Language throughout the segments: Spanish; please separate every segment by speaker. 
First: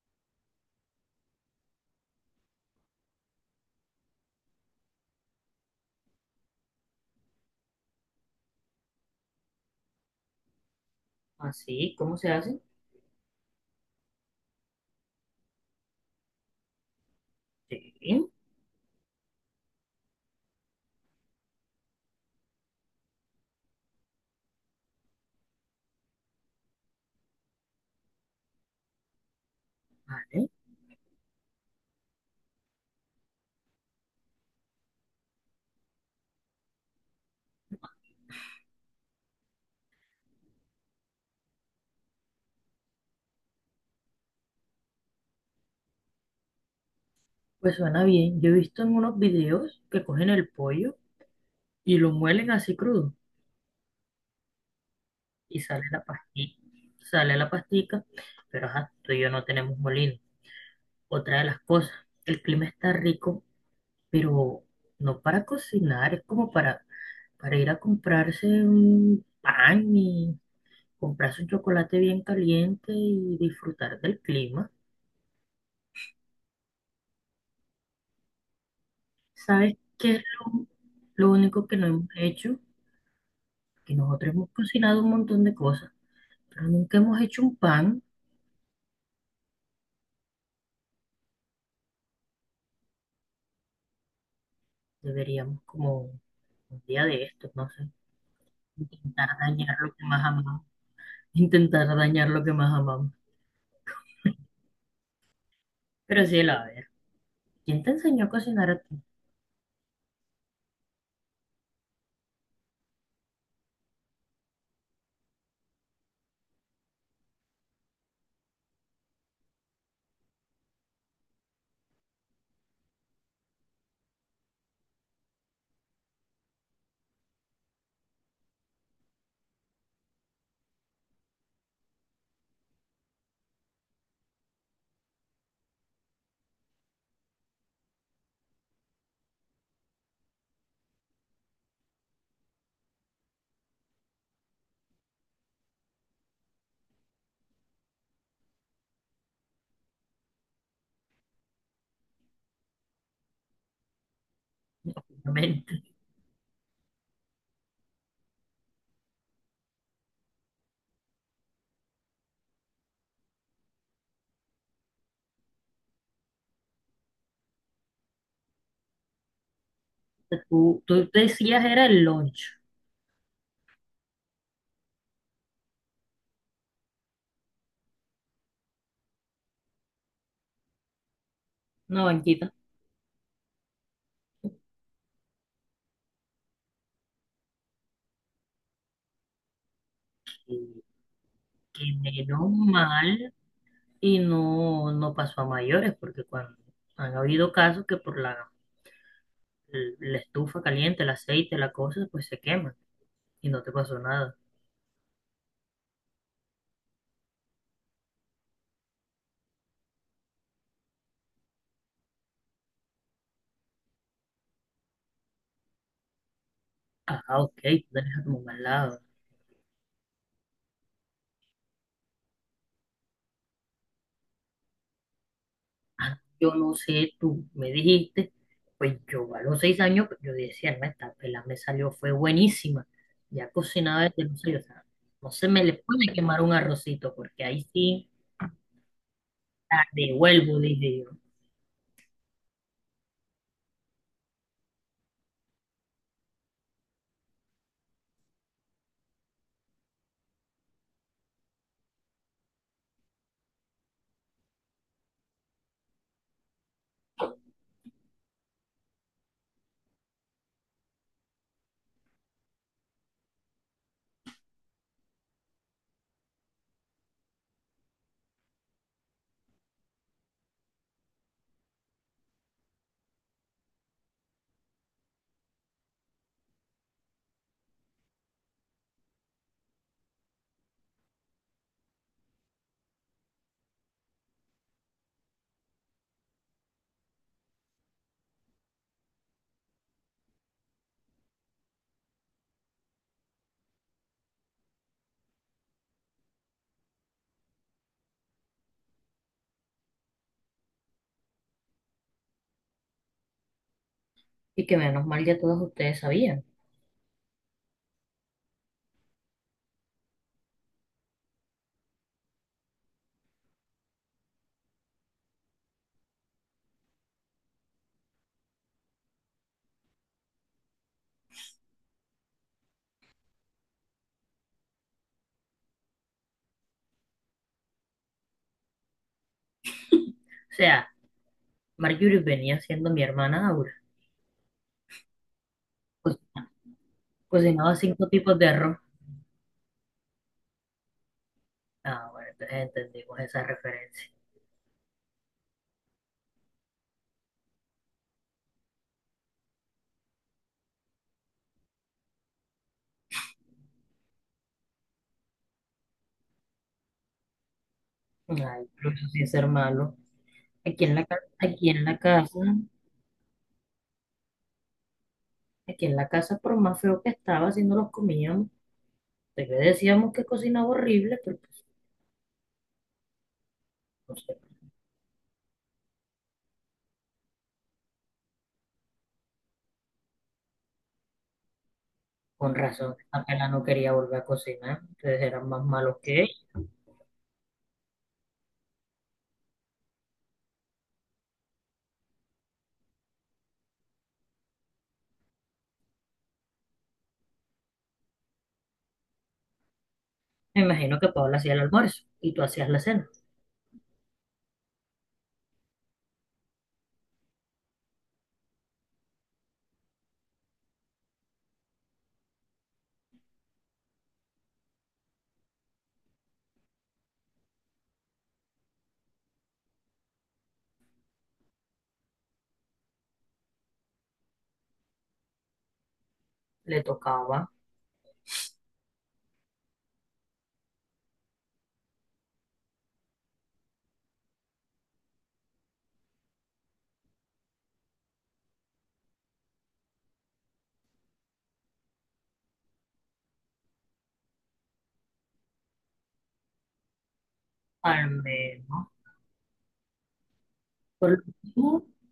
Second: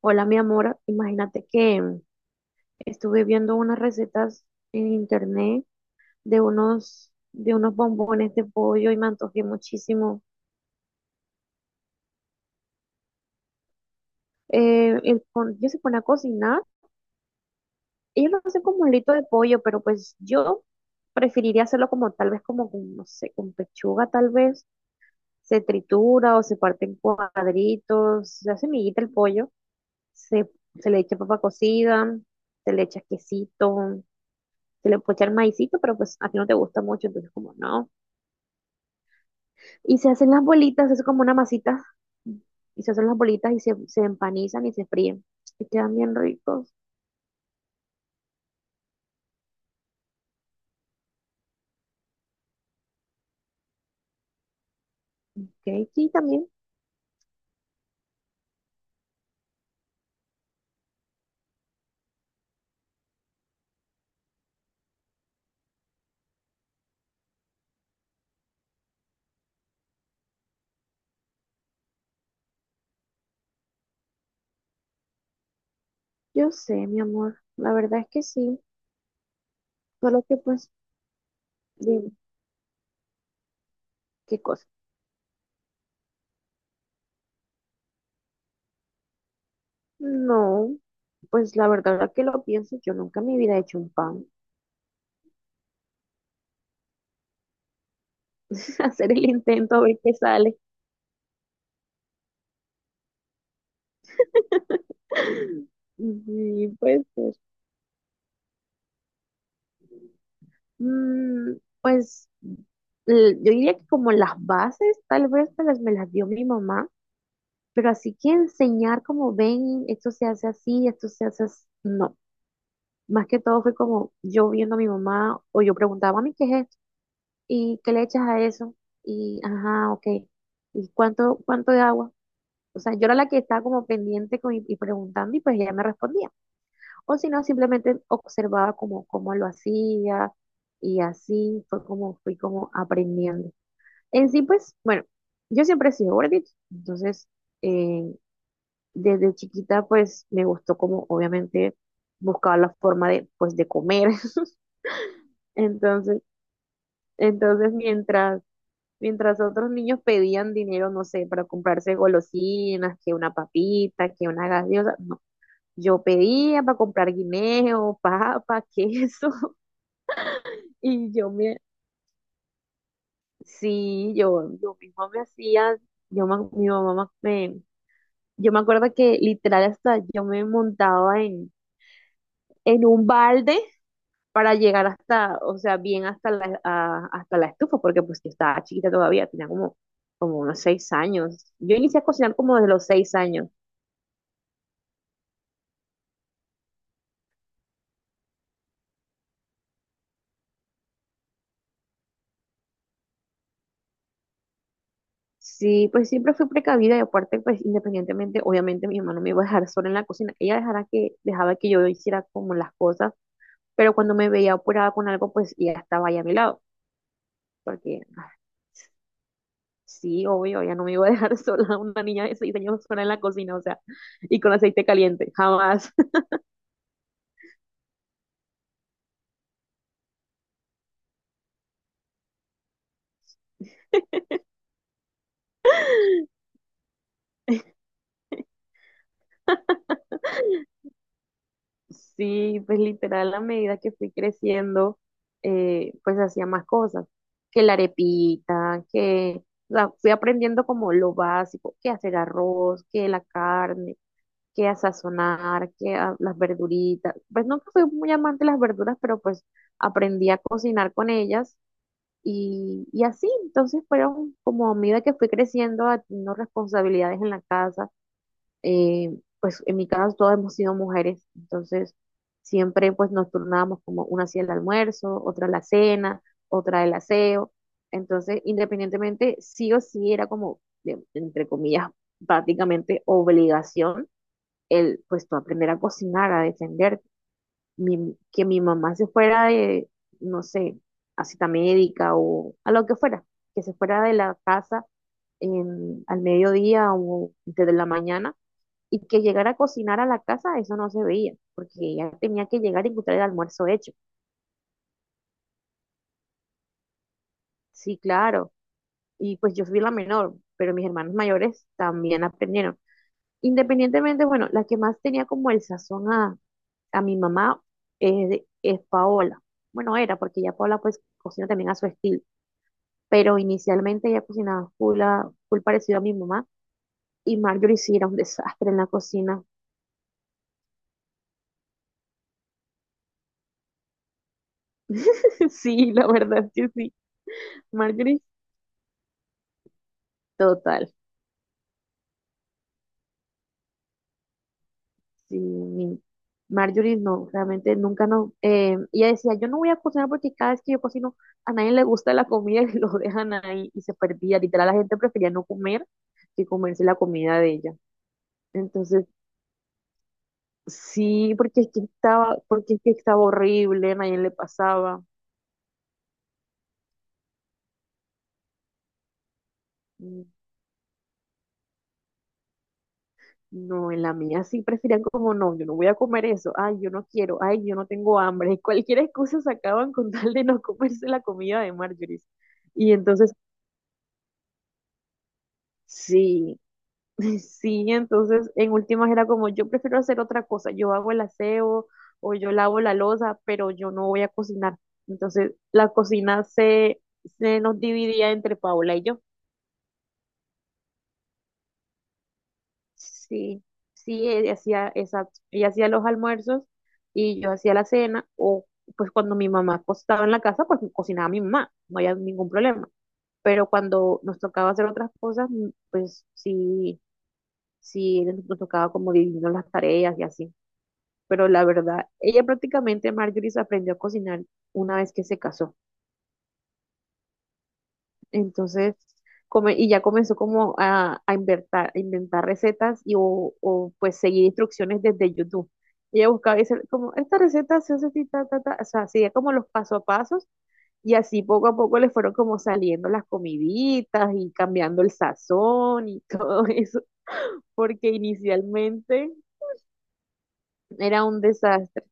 Speaker 1: Hola, mi amor. Imagínate que estuve viendo unas recetas en internet de unos bombones de pollo y me antojé muchísimo.
Speaker 2: Así, ¿cómo se hace?
Speaker 1: Yo se pone a cocinar.
Speaker 2: Sí,
Speaker 1: Ellos lo hacen como un lito de pollo, pero pues yo preferiría hacerlo como tal vez como con, no sé, con pechuga tal vez. Se tritura o se parte en cuadritos, se hace miguita el pollo,
Speaker 2: vale.
Speaker 1: se, se le echa papa cocida, se le echa quesito, se le puede echar maicito, pero pues a ti no te gusta mucho, entonces como no. Y se hacen las bolitas, es como una masita, y se hacen las bolitas y se empanizan y se fríen, y quedan bien ricos.
Speaker 2: Pues suena bien. Yo he visto en unos videos que cogen el pollo y lo muelen así crudo y sale
Speaker 1: Ok,
Speaker 2: la
Speaker 1: sí, también,
Speaker 2: pastilla. Sale la pastica, pero ajá, tú y yo no tenemos molino. Otra de las cosas, el clima está rico, pero no para cocinar, es como para ir a comprarse un pan y comprarse un chocolate bien caliente y disfrutar del clima.
Speaker 1: yo sé, mi amor, la verdad es que sí,
Speaker 2: ¿Sabes qué es
Speaker 1: solo que
Speaker 2: lo,
Speaker 1: pues,
Speaker 2: lo único que no hemos
Speaker 1: dime,
Speaker 2: hecho? Que nosotros
Speaker 1: ¿qué
Speaker 2: hemos
Speaker 1: cosa?
Speaker 2: cocinado un montón de cosas, pero nunca hemos hecho un pan.
Speaker 1: No, pues la verdad es que lo pienso, yo nunca en mi vida he hecho un pan.
Speaker 2: Deberíamos como un día de estos, no sé,
Speaker 1: Hacer el
Speaker 2: intentar
Speaker 1: intento
Speaker 2: dañar
Speaker 1: a
Speaker 2: lo
Speaker 1: ver
Speaker 2: que
Speaker 1: qué
Speaker 2: más
Speaker 1: sale.
Speaker 2: amamos, intentar dañar lo que más amamos. Pero sí, a
Speaker 1: Sí,
Speaker 2: ver,
Speaker 1: puede ser.
Speaker 2: ¿quién te enseñó a cocinar a ti?
Speaker 1: Mm, pues yo diría que como las bases, tal vez me las, dio mi mamá, pero así que enseñar como ven, esto se hace así, esto se hace así, no. Más que todo fue como yo viendo a mi mamá o yo preguntaba, mami, ¿qué es esto? ¿Y qué le echas a eso? Y, ajá, ok. ¿Y cuánto de agua? O sea, yo era la que estaba como pendiente y preguntando y pues ella me respondía. O si no, simplemente observaba como cómo lo hacía y así fue como fui como aprendiendo. En sí, pues, bueno, yo siempre he sido gordita, entonces eh, desde chiquita, pues, me gustó como, obviamente, buscaba la forma de, pues, de comer.
Speaker 2: Obviamente.
Speaker 1: Entonces, entonces mientras, mientras otros niños pedían dinero, no sé, para comprarse golosinas, que una papita, que una gaseosa, no. Yo pedía para comprar guineo, papa, queso,
Speaker 2: Tú
Speaker 1: y yo me,
Speaker 2: decías era el lunch,
Speaker 1: sí, yo misma me hacía, mi mamá me. Yo me acuerdo que literal hasta yo me montaba en,
Speaker 2: una banquita,
Speaker 1: en un balde para llegar hasta, o sea, bien hasta la estufa, porque pues yo estaba chiquita todavía, tenía como
Speaker 2: que,
Speaker 1: unos 6 años. Yo
Speaker 2: que
Speaker 1: inicié a cocinar
Speaker 2: menos
Speaker 1: como desde los seis
Speaker 2: mal
Speaker 1: años.
Speaker 2: y no, no pasó a mayores, porque cuando han habido casos que por la estufa caliente, el aceite, la cosa, pues se quema y no te pasó nada.
Speaker 1: Sí, pues siempre fui precavida y aparte, pues independientemente, obviamente mi mamá no me iba a dejar sola en la cocina. Ella dejaba que yo hiciera como las cosas, pero cuando me veía apurada con algo, pues ella estaba ahí a mi lado,
Speaker 2: Ah, ok, tú
Speaker 1: porque
Speaker 2: tenés a tu mamá al lado.
Speaker 1: sí, obvio, ya no me iba a dejar sola una niña de 6 años sola en la cocina, o sea, y con aceite caliente, jamás.
Speaker 2: Ah, yo no sé, tú me dijiste, pues yo a los 6 años, pues, yo decía, no, esta pela me salió, fue buenísima. Ya cocinaba desde los seis, o sea, no se me le puede quemar un arrocito, porque ahí sí la devuelvo, dije yo.
Speaker 1: Sí, pues literal, a medida que fui creciendo, pues hacía más cosas, que la arepita, que, o sea, fui aprendiendo como lo básico, que hacer arroz, que la carne, que a sazonar, que las verduritas. Pues nunca fui muy amante de las verduras, pero pues aprendí a cocinar con ellas. Y así, entonces fueron como a medida que fui creciendo, teniendo responsabilidades en la casa, pues en mi casa todas hemos sido mujeres, entonces siempre pues nos turnábamos como una hacía el almuerzo, otra la cena, otra el aseo, entonces independientemente sí o sí era como, entre comillas, prácticamente obligación el pues tú aprender a cocinar, a defenderte que mi mamá se fuera de, no sé, a cita médica o a lo que fuera, que se fuera de la casa al mediodía o desde la mañana y que llegara a cocinar a la casa, eso no se veía, porque ella tenía que llegar y encontrar el almuerzo hecho.
Speaker 2: Y que menos mal ya todos ustedes sabían.
Speaker 1: Sí, claro. Y pues yo fui la menor, pero mis hermanos mayores también aprendieron. Independientemente, bueno, la que más tenía como el sazón a, mi mamá es Paola. Bueno, era, porque ya Paola pues cocina también a su estilo, pero inicialmente ella cocinaba full, full parecido a mi mamá, y Marjorie sí era un desastre en la cocina.
Speaker 2: O sea, Marjorie venía siendo mi hermana Aura.
Speaker 1: Sí, la
Speaker 2: Pues
Speaker 1: verdad es que sí.
Speaker 2: cocinaba cinco
Speaker 1: Marjorie,
Speaker 2: tipos de arroz.
Speaker 1: total.
Speaker 2: Ah, bueno, entonces entendimos esa referencia.
Speaker 1: Sí, Marjorie no, realmente nunca no. Ella decía, yo no voy a cocinar porque cada vez que yo cocino a nadie le gusta la comida y lo dejan ahí y se perdía. Literal, la gente prefería no comer que comerse la comida de ella.
Speaker 2: Ay, pero eso
Speaker 1: Entonces,
Speaker 2: sí es ser malo. Aquí en
Speaker 1: sí, porque
Speaker 2: aquí
Speaker 1: es que
Speaker 2: en la
Speaker 1: estaba,
Speaker 2: casa.
Speaker 1: porque es que estaba horrible, a nadie le pasaba.
Speaker 2: Aquí en la casa, por más feo que estaba, si no los comíamos, pues le decíamos
Speaker 1: Mm.
Speaker 2: que cocinaba horrible, pero pues,
Speaker 1: No, en la
Speaker 2: no sé,
Speaker 1: mía sí preferían como no, yo no voy a comer eso, ay, yo no quiero, ay, yo no tengo hambre. Y cualquier excusa sacaban con tal de no comerse la comida de Marjorie.
Speaker 2: con
Speaker 1: Y
Speaker 2: razón,
Speaker 1: entonces,
Speaker 2: apenas no quería volver a cocinar, ustedes eran más malos que ella.
Speaker 1: sí, sí, entonces en últimas era como yo prefiero hacer otra cosa, yo hago el aseo o yo lavo la loza, pero yo no voy a cocinar. Entonces la cocina se, nos dividía entre Paola y yo.
Speaker 2: Me imagino que Paola hacía el almuerzo y tú hacías la cena.
Speaker 1: Sí, sí, ella hacía, exacto, ella hacía los almuerzos y yo hacía la cena, o pues cuando mi mamá estaba en la casa, pues cocinaba mi mamá, no había ningún problema. Pero cuando nos tocaba hacer otras cosas, pues sí, sí, nos tocaba como dividirnos las tareas y así. Pero la verdad, ella prácticamente, Marjorie, se aprendió a cocinar una vez que se casó.
Speaker 2: Le tocaba,
Speaker 1: Entonces, y ya comenzó como a inventar recetas y pues seguir instrucciones desde YouTube. Ella buscaba y decía, como, esta receta se hace así, ta, ta, ta. O sea, hacía como los paso a pasos y así poco a poco le fueron como saliendo las comiditas y cambiando el sazón y todo eso,
Speaker 2: al
Speaker 1: porque
Speaker 2: menos,
Speaker 1: inicialmente
Speaker 2: por lo
Speaker 1: era un
Speaker 2: mínimo,
Speaker 1: desastre.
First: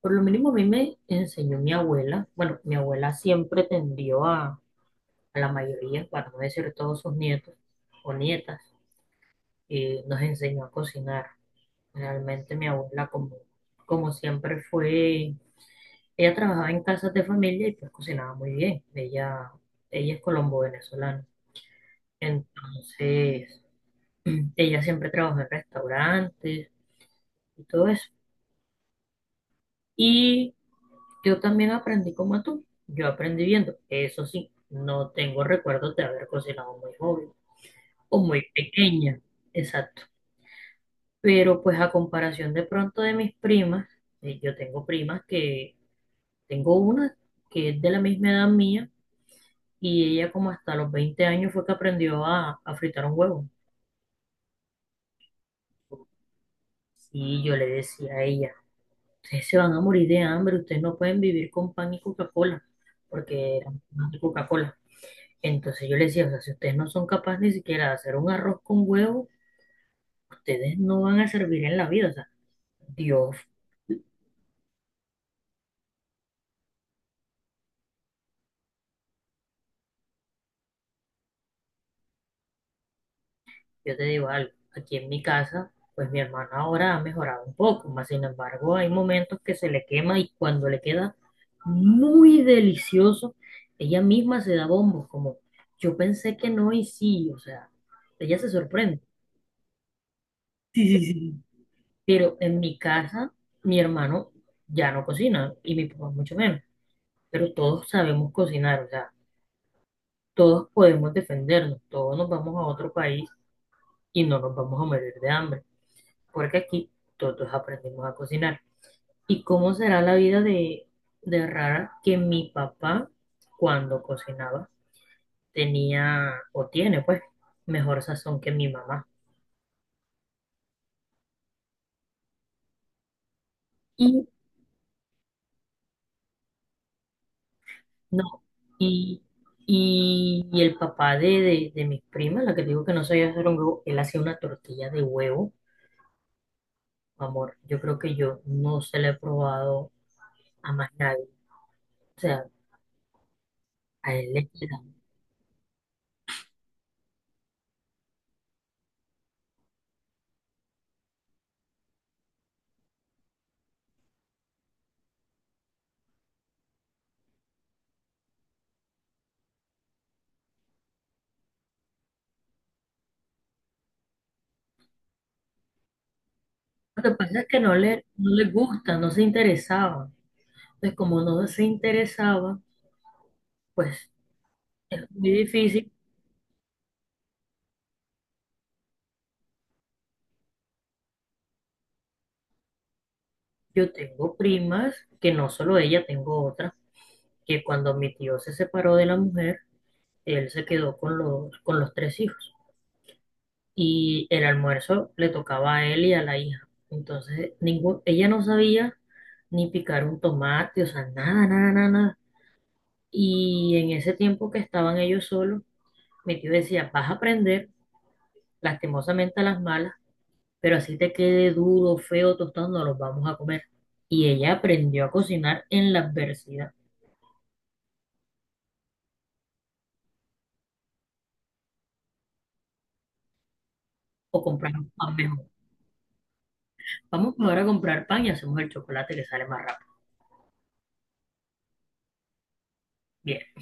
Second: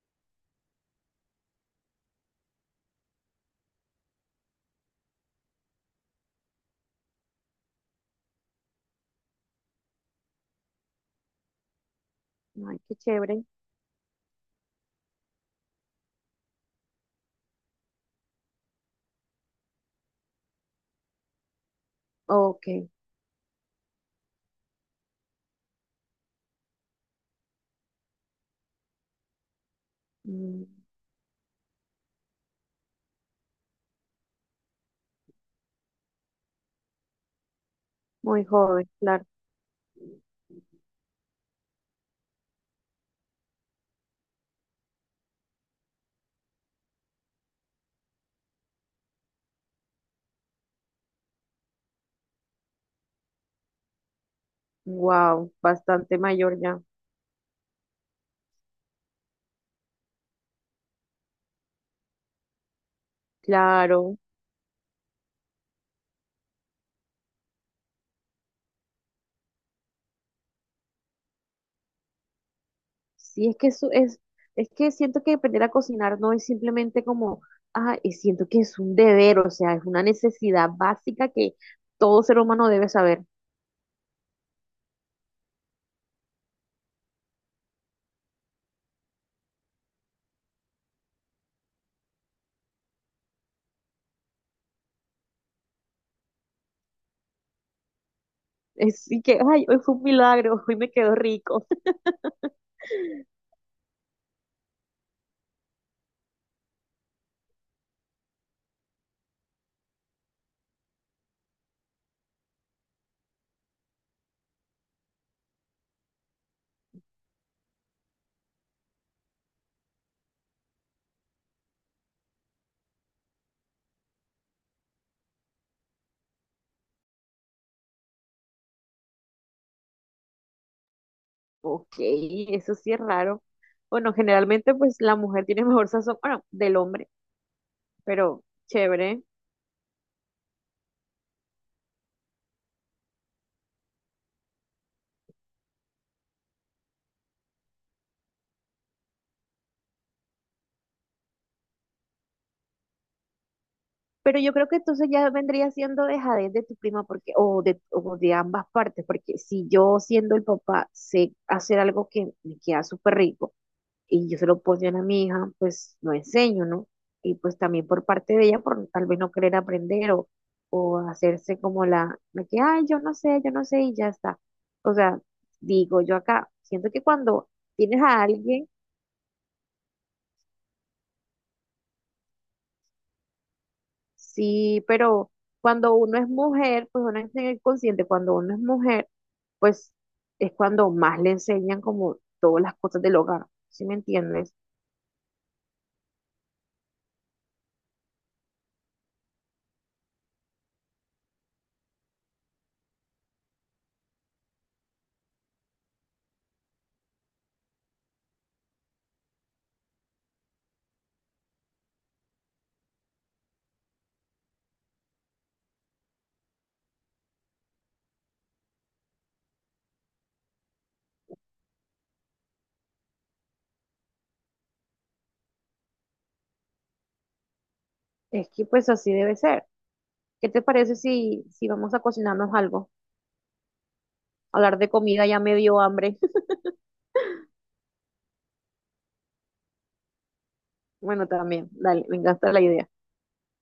Speaker 2: por lo mínimo a mí me enseñó mi abuela. Bueno, mi abuela siempre tendió a la mayoría, para no decir todos sus nietos o nietas, y nos enseñó a cocinar. Realmente mi
Speaker 1: Ay, qué
Speaker 2: abuela, como,
Speaker 1: chévere.
Speaker 2: como siempre fue, ella trabajaba en casas de familia y pues cocinaba muy bien. Ella es colombo-venezolana.
Speaker 1: Ok.
Speaker 2: Entonces, ella siempre trabajó en restaurantes y todo eso. Y
Speaker 1: mm,
Speaker 2: yo también aprendí como tú. Yo aprendí viendo. Eso sí, no tengo recuerdos de haber cocinado muy joven o muy
Speaker 1: Muy joven,
Speaker 2: pequeña.
Speaker 1: claro.
Speaker 2: Exacto. Pero pues a comparación de pronto de mis primas, yo tengo primas que tengo una que es de la misma edad mía y ella como hasta los 20 años fue que aprendió a fritar un huevo.
Speaker 1: Wow, bastante mayor ya.
Speaker 2: Y yo le decía a ella, ustedes se van a morir de hambre, ustedes no pueden vivir con pan y Coca-Cola, porque era pan y
Speaker 1: Claro.
Speaker 2: Coca-Cola. Entonces yo le decía, o sea, si ustedes no son capaces ni siquiera de hacer un arroz con huevo, ustedes no van a servir en la vida. O sea, Dios.
Speaker 1: Sí, es que siento que aprender a cocinar no es simplemente como, ah, y siento que es un deber, o sea, es una necesidad básica que todo ser humano debe saber.
Speaker 2: Yo te digo algo, aquí en mi casa, pues mi hermana ahora ha mejorado un poco, más sin embargo hay momentos que se le quema y cuando le queda muy delicioso, ella misma se da bombos, como yo pensé que no y sí, o sea, ella se sorprende.
Speaker 1: Es y que, ay, hoy fue un milagro, hoy
Speaker 2: Sí,
Speaker 1: me
Speaker 2: sí,
Speaker 1: quedó
Speaker 2: sí.
Speaker 1: rico.
Speaker 2: Pero en mi casa, mi hermano ya no cocina y mi papá mucho menos, pero todos sabemos cocinar, o sea, todos podemos defendernos, todos nos vamos a otro país y no nos vamos a morir de hambre, porque aquí todos aprendimos a cocinar. ¿Y cómo será la vida de rara que mi papá, cuando cocinaba, tenía o tiene, pues, mejor sazón que mi mamá?
Speaker 1: Ok, eso sí es raro. Bueno,
Speaker 2: Y
Speaker 1: generalmente pues la mujer tiene mejor sazón, bueno, del hombre,
Speaker 2: no,
Speaker 1: pero chévere.
Speaker 2: y, y el papá de, de mis primas, la que digo que no sabía hacer un huevo, él hacía una tortilla de huevo, amor. Yo creo que yo no se la he probado a más nadie. O sea, a él
Speaker 1: Pero
Speaker 2: le
Speaker 1: yo creo que
Speaker 2: queda.
Speaker 1: entonces ya vendría siendo dejadez de tu prima porque, o de, ambas partes, porque si yo siendo el papá sé hacer algo que me queda súper rico, y yo se lo pongo a mi hija, pues lo enseño, ¿no? Y pues también por parte de ella, por tal vez no querer aprender o, hacerse como la que, ay, yo no sé y ya está. O sea, digo yo acá, siento que
Speaker 2: Lo que pasa es
Speaker 1: cuando
Speaker 2: que no
Speaker 1: tienes a
Speaker 2: no le
Speaker 1: alguien,
Speaker 2: gusta, no se interesaba. Pues como no se interesaba, pues
Speaker 1: sí,
Speaker 2: es muy
Speaker 1: pero
Speaker 2: difícil.
Speaker 1: cuando uno es mujer, pues uno es el consciente, cuando uno es mujer, pues es cuando más le enseñan como todas las cosas del hogar, ¿sí
Speaker 2: Yo
Speaker 1: me
Speaker 2: tengo
Speaker 1: entiendes?
Speaker 2: primas, que no solo ella, tengo otra, que cuando mi tío se separó de la mujer, él se quedó con los tres hijos. Y el almuerzo le tocaba a él y a la hija. Entonces, ningún, ella no sabía ni picar un tomate, o sea, nada, nada, nada, nada. Y en ese tiempo que estaban ellos solos, mi tío decía, vas a aprender, lastimosamente a las malas, pero así te quede duro, feo, tostado, no los vamos a comer. Y ella aprendió a cocinar en la adversidad
Speaker 1: Es que pues así debe ser. ¿Qué te parece si, vamos a cocinarnos algo?
Speaker 2: o
Speaker 1: Hablar
Speaker 2: compramos
Speaker 1: de
Speaker 2: pan
Speaker 1: comida ya
Speaker 2: mejor.
Speaker 1: me dio hambre.
Speaker 2: Vamos ahora a comprar pan y hacemos el chocolate que sale más rápido.
Speaker 1: Bueno, también, dale, me encanta la idea.
Speaker 2: Bien.